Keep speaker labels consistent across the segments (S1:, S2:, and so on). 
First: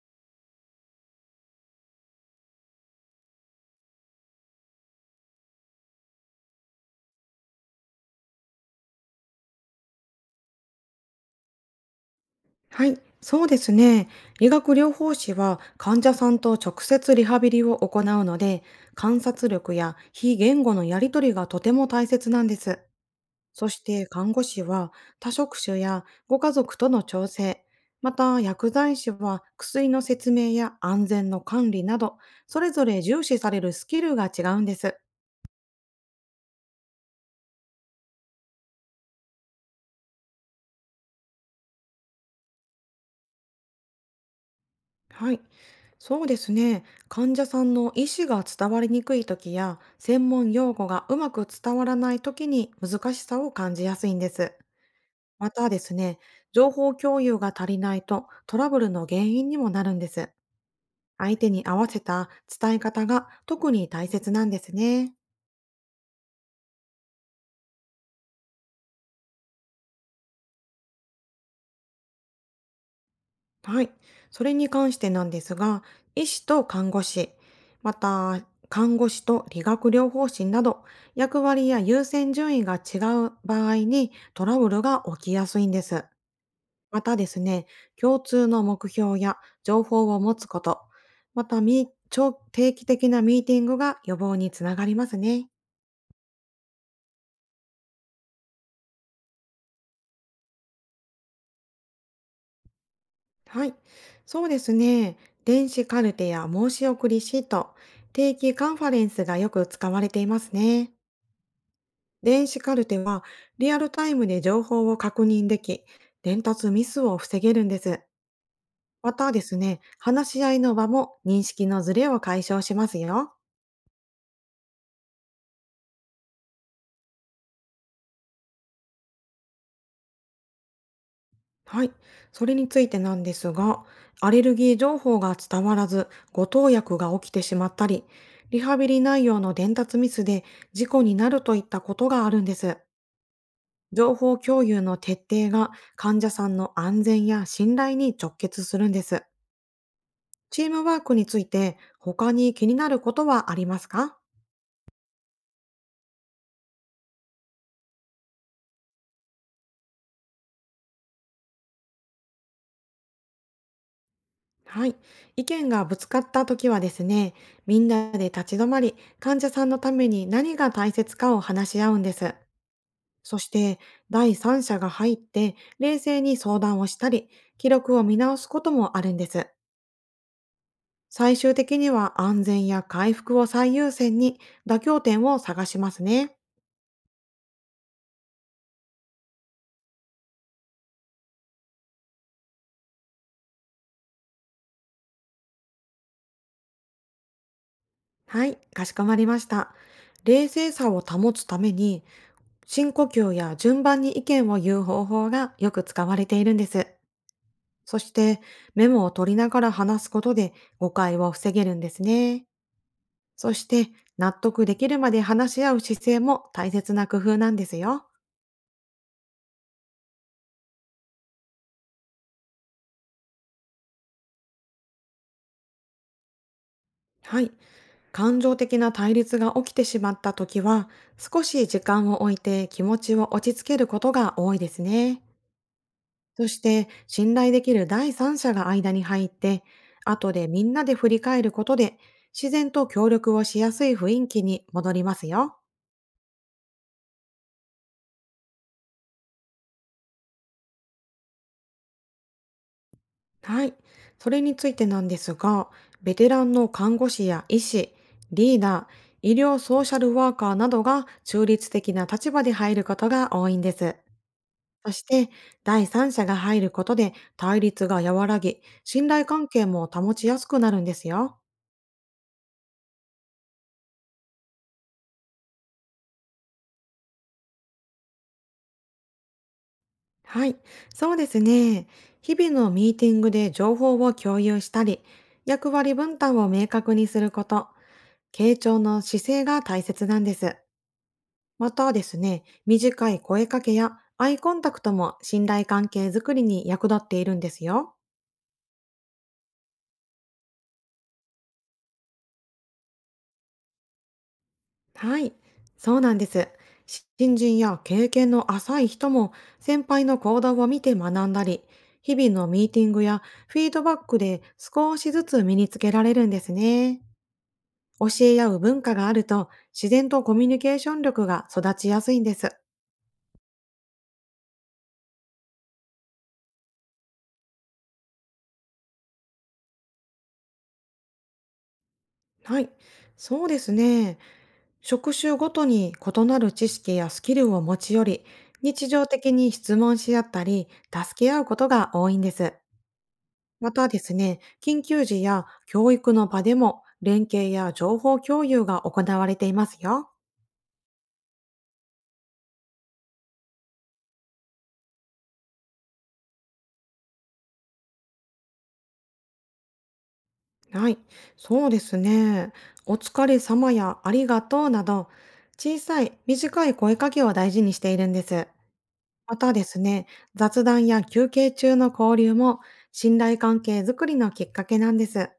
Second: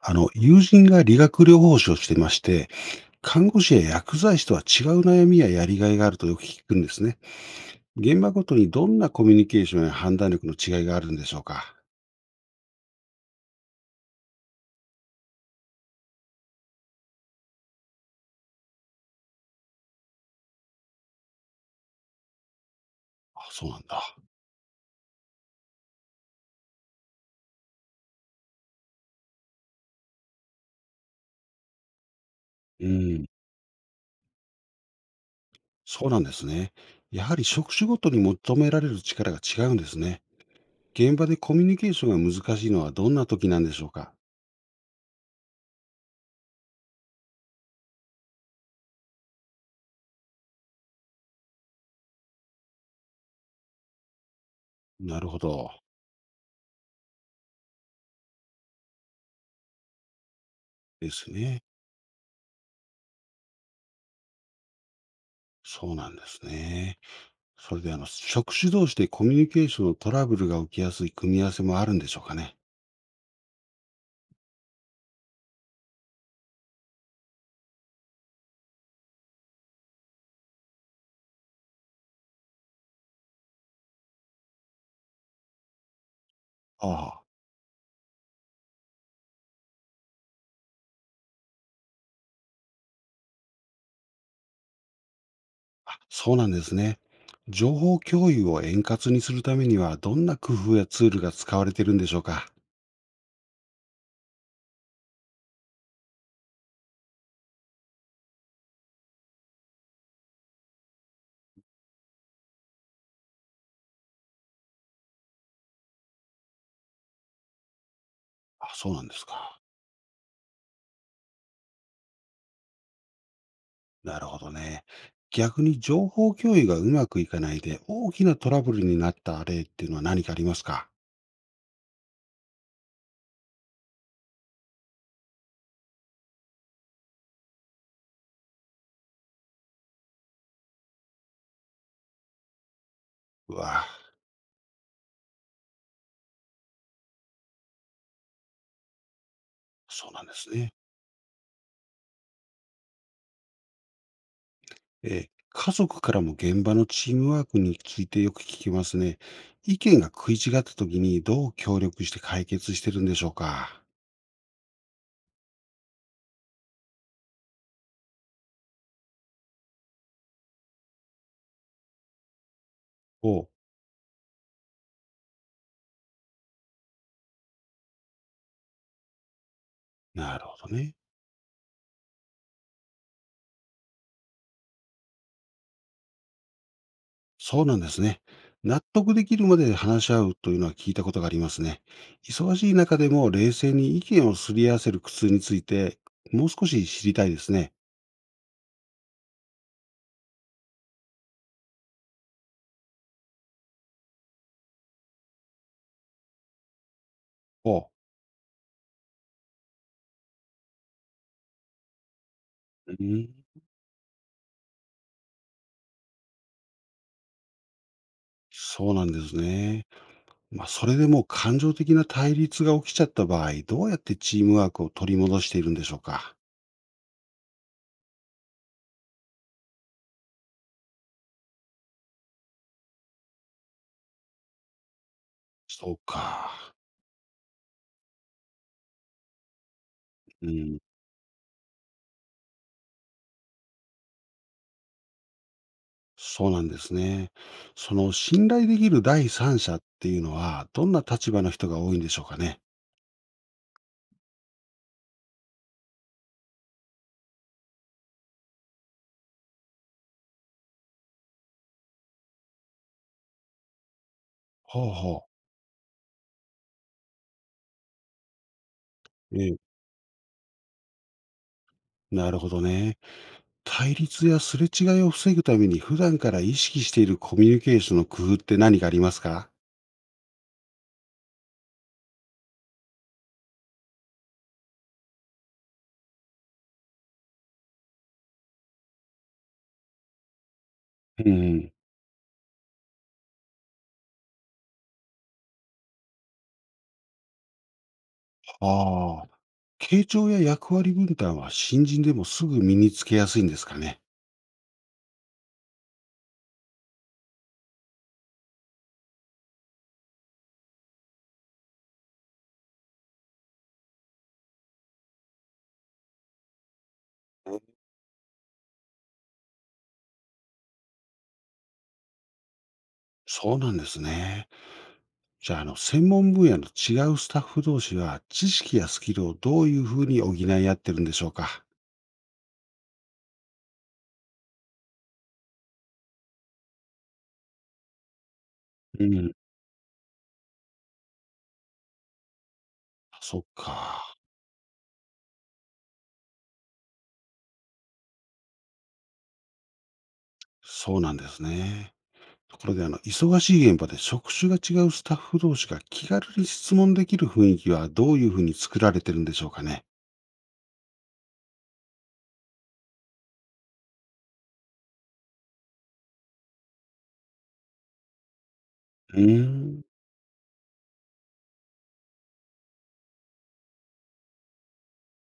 S1: 友人が理学療法士をしていまして、看護師や薬剤師とは違う悩みややりがいがあるとよく聞くんですね。現場ごとにどんなコミュニケーションや判断力の違いがあるんでしょうか。
S2: はい、そうですね。理学療法士は患者さんと直接リハビリを行うので、観察力や非言語のやり取りがとても大切なんです。
S1: あ、そ
S2: そ
S1: うな
S2: し
S1: ん
S2: て
S1: だ。
S2: 看護師は多職種やご家族との調整、また薬剤師は薬の説明や安全の管理など、それぞ
S1: う
S2: れ重
S1: ん、
S2: 視されるスキルが違うんです。
S1: そうなんですね。やはり職種ごとに求められる力が違うんですね。現場でコミュニケーションが難しいのはどんな時なんでしょうか。
S2: はい、そうですね。患者さんの意思が伝わりにくい時や、専門用語がうまく伝わらない時に難しさを感じやすいんです。
S1: なるほ
S2: また
S1: ど。
S2: ですね、情報共有が足りないとトラブルの原因にもなるんです。
S1: です
S2: 相手
S1: ね。
S2: に合わせた伝え方が特に大切なんですね。
S1: そうなんですね。それで職種同士でコミュニケーションのトラブルが起きやすい組み合わせもあるんでしょうかね。
S2: はい。それに関してなんですが、医師と看護師、また看護師と理学療法士など、役割や優先順位が違う場合にトラブルが起きやすいんです。ま
S1: あ
S2: た
S1: あ、
S2: ですね、共通の目標や情報を持つこと、またみ長定期的なミーティングが予防につながりますね。
S1: そうなんですね。情報共有を円滑にするためには、どんな工夫やツールが使われているんでしょうか。
S2: はい。そうですね。電子カルテや申し送りシート、定期カンファレンスがよく使われていますね。電子カルテはリアルタイムで情報を確認でき、伝達ミスを防げるんです。
S1: あ、そうなん
S2: ま
S1: です
S2: たです
S1: か。
S2: ね、話し合いの場も認識のズレを解消しますよ。
S1: なるほどね。逆に情報共有がうまくいかないで大きなトラブルになった例っていうのは何かありますか。
S2: はい。それについてなんですが、アレルギー情報が伝わらず、誤投薬が起きてしまったり、リハビリ内容の伝達ミスで事故になるといったことがあるんです。
S1: うわ、
S2: 情報共有の徹底が患者さんの安全や信頼に直結するんです。
S1: そうなんです
S2: チー
S1: ね。
S2: ムワークについて他に気になることはありますか？
S1: 家族からも現場のチームワークについてよく聞きますね。意見が食い違った時にどう協力して解決してるんでしょうか。
S2: はい。意見がぶつかった時はですね、みんなで立ち止まり、患者さんのために何が大切かを話し合うんです。そ
S1: お、
S2: して、第三者が入って、冷静に相談をしたり、記録を見直すこともあるんです。
S1: なるほどね。
S2: 最終的には安全や回復を最優先に妥協点を探しますね。
S1: そうなんですね。納得できるまで話し合うというのは聞いたことがありますね。忙しい中でも冷静に意見をすり合わせる苦痛について、もう少し知りたいですね。
S2: はい、かしこまりました。冷静さを保つために深呼吸や順番に意見を言う方法がよく使われているんです。
S1: おう。
S2: そしてメモを取りながら話すことで誤解を防げるんですね。
S1: うん、
S2: そして納得できるまで話し合う姿勢も大切な工夫なんですよ。
S1: そうなんですね。まあ、それでも感情的な対立が起きちゃった場合、どうやってチームワークを取り戻しているんでしょうか。
S2: はい。感情的な対立が起きてしまった時は少し時間を置いて気持ちを落ち着けることが多いですね。
S1: そう
S2: そし
S1: か。
S2: て信頼できる第三者が間に入って、後
S1: う
S2: でみん
S1: ん、
S2: なで振り返ることで、自然と協力をしやすい雰囲気に戻りますよ。
S1: そうなんですね。その信頼できる第三者っていうのは、どんな立場の人が多いんでしょうかね。
S2: はい。それについてなんですが、ベテランの看護師や医師、リーダー、医療ソーシャルワーカーなどが中立的な立場で入ることが多いんです。
S1: ほう
S2: そし
S1: ほ
S2: て、
S1: う。
S2: 第三者が入ることで対立が和らぎ、信頼関
S1: え
S2: 係
S1: え、
S2: も保ちやすくなるんですよ。
S1: なるほどね。対立やすれ違いを防ぐために普段から意識しているコミュニケーションの工夫って何かありますか。
S2: はい、そうですね。日々のミーティングで情報を共有したり、役割分担を明確にすること、傾聴の姿勢が大切なんです。
S1: う
S2: ま
S1: ん。
S2: たですね、短い声かけやアイコンタクトも信頼関係づくりに役立っているんですよ。
S1: ああ、傾聴や役割分担は新人でもすぐ身につけやすいんですかね。
S2: はい、そうなんです。新人や経験の浅い人も先輩の行動を見て学んだり、日々のミーティングやフィードバックで少しずつ身につけられるんですね。教え合う文化があると自然とコミュニケーション力が育ちやすいんです。
S1: そうなんですね。じゃあ、専門分野の違うスタッフ同士は知識やスキルをどういうふうに補い合ってるんでしょうか。
S2: はい。そうですね。職種ごとに異なる知識やスキルを持ち寄り、日
S1: う
S2: 常
S1: ん。
S2: 的に質問し合ったり、助け合うことが多いんです。
S1: そっ
S2: またです
S1: か。
S2: ね、緊急時や教育の場でも連携や情報共有が行われていますよ。
S1: そうなんですね。ところで、忙しい現場で職種が違うスタッフ同士が気軽に質問できる雰囲気はどういうふうに作られてるんでしょうかね。
S2: はい。そうですね。お疲れ様やありがとうなど、小さい短い声かけを大事にしているんです。
S1: う
S2: ま
S1: ー
S2: たです
S1: ん。
S2: ね、雑談や休憩中の交流も信頼関係づくりのきっかけなんです。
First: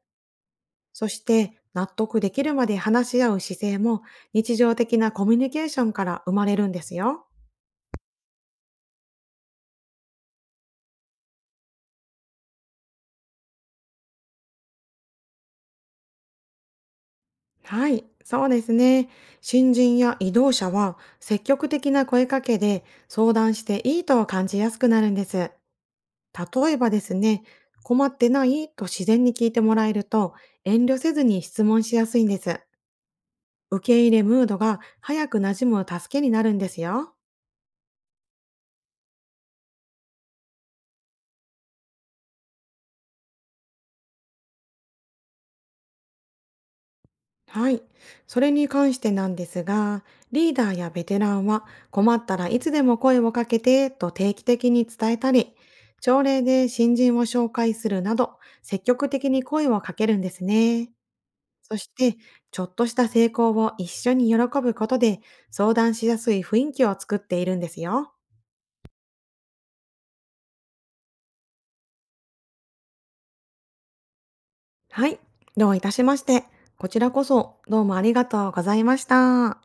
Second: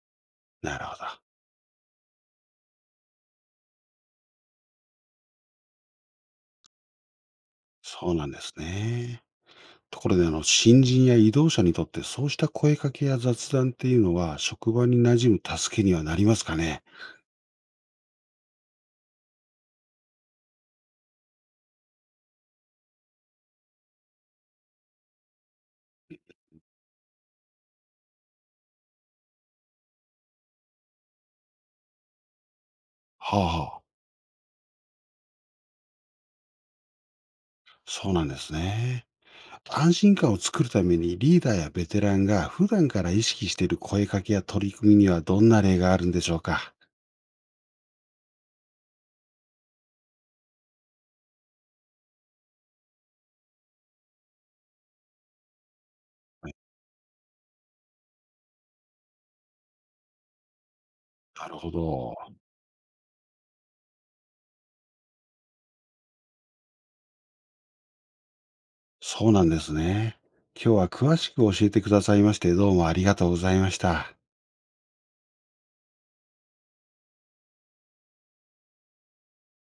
S1: なるほど。
S2: そして納得できるまで話し合う姿勢も日常的なコミュニケーションから生まれるんですよ。
S1: そうなんですね。ところで、新人や移動者にとってそうした声かけや雑談っていうのは職場に馴染む助けにはなりますかね。
S2: はい、そうですね。新人や移動者は積極的な声かけで相談していいと感じやすくなるんです。例えばですね、困ってないと自然に聞いてもらえると遠慮せずに質問しやすいんです。
S1: はあ、はあ、
S2: 受け入れムードが早く馴染む助けになるんですよ。
S1: そうなんですね。安心感を作るためにリーダーやベテランが普段から意識している声かけや取り組みにはどんな例があるんでしょうか。
S2: はい。それに関してなんですが、リーダーやベテランは困ったらいつでも声をかけてと定期的に伝えたり、朝礼で新人を紹介するなど、積極的に声をかけるんですね。
S1: なるほ
S2: そして、
S1: ど。
S2: ちょっとした成功を一緒に喜ぶことで、相談しやすい雰囲気を作っているんですよ。
S1: そうなんですね。今日は詳しく教えてくださいまして、どうもありがとうございました。
S2: はい。どういたしまして。こちらこそ、どうもありがとうございました。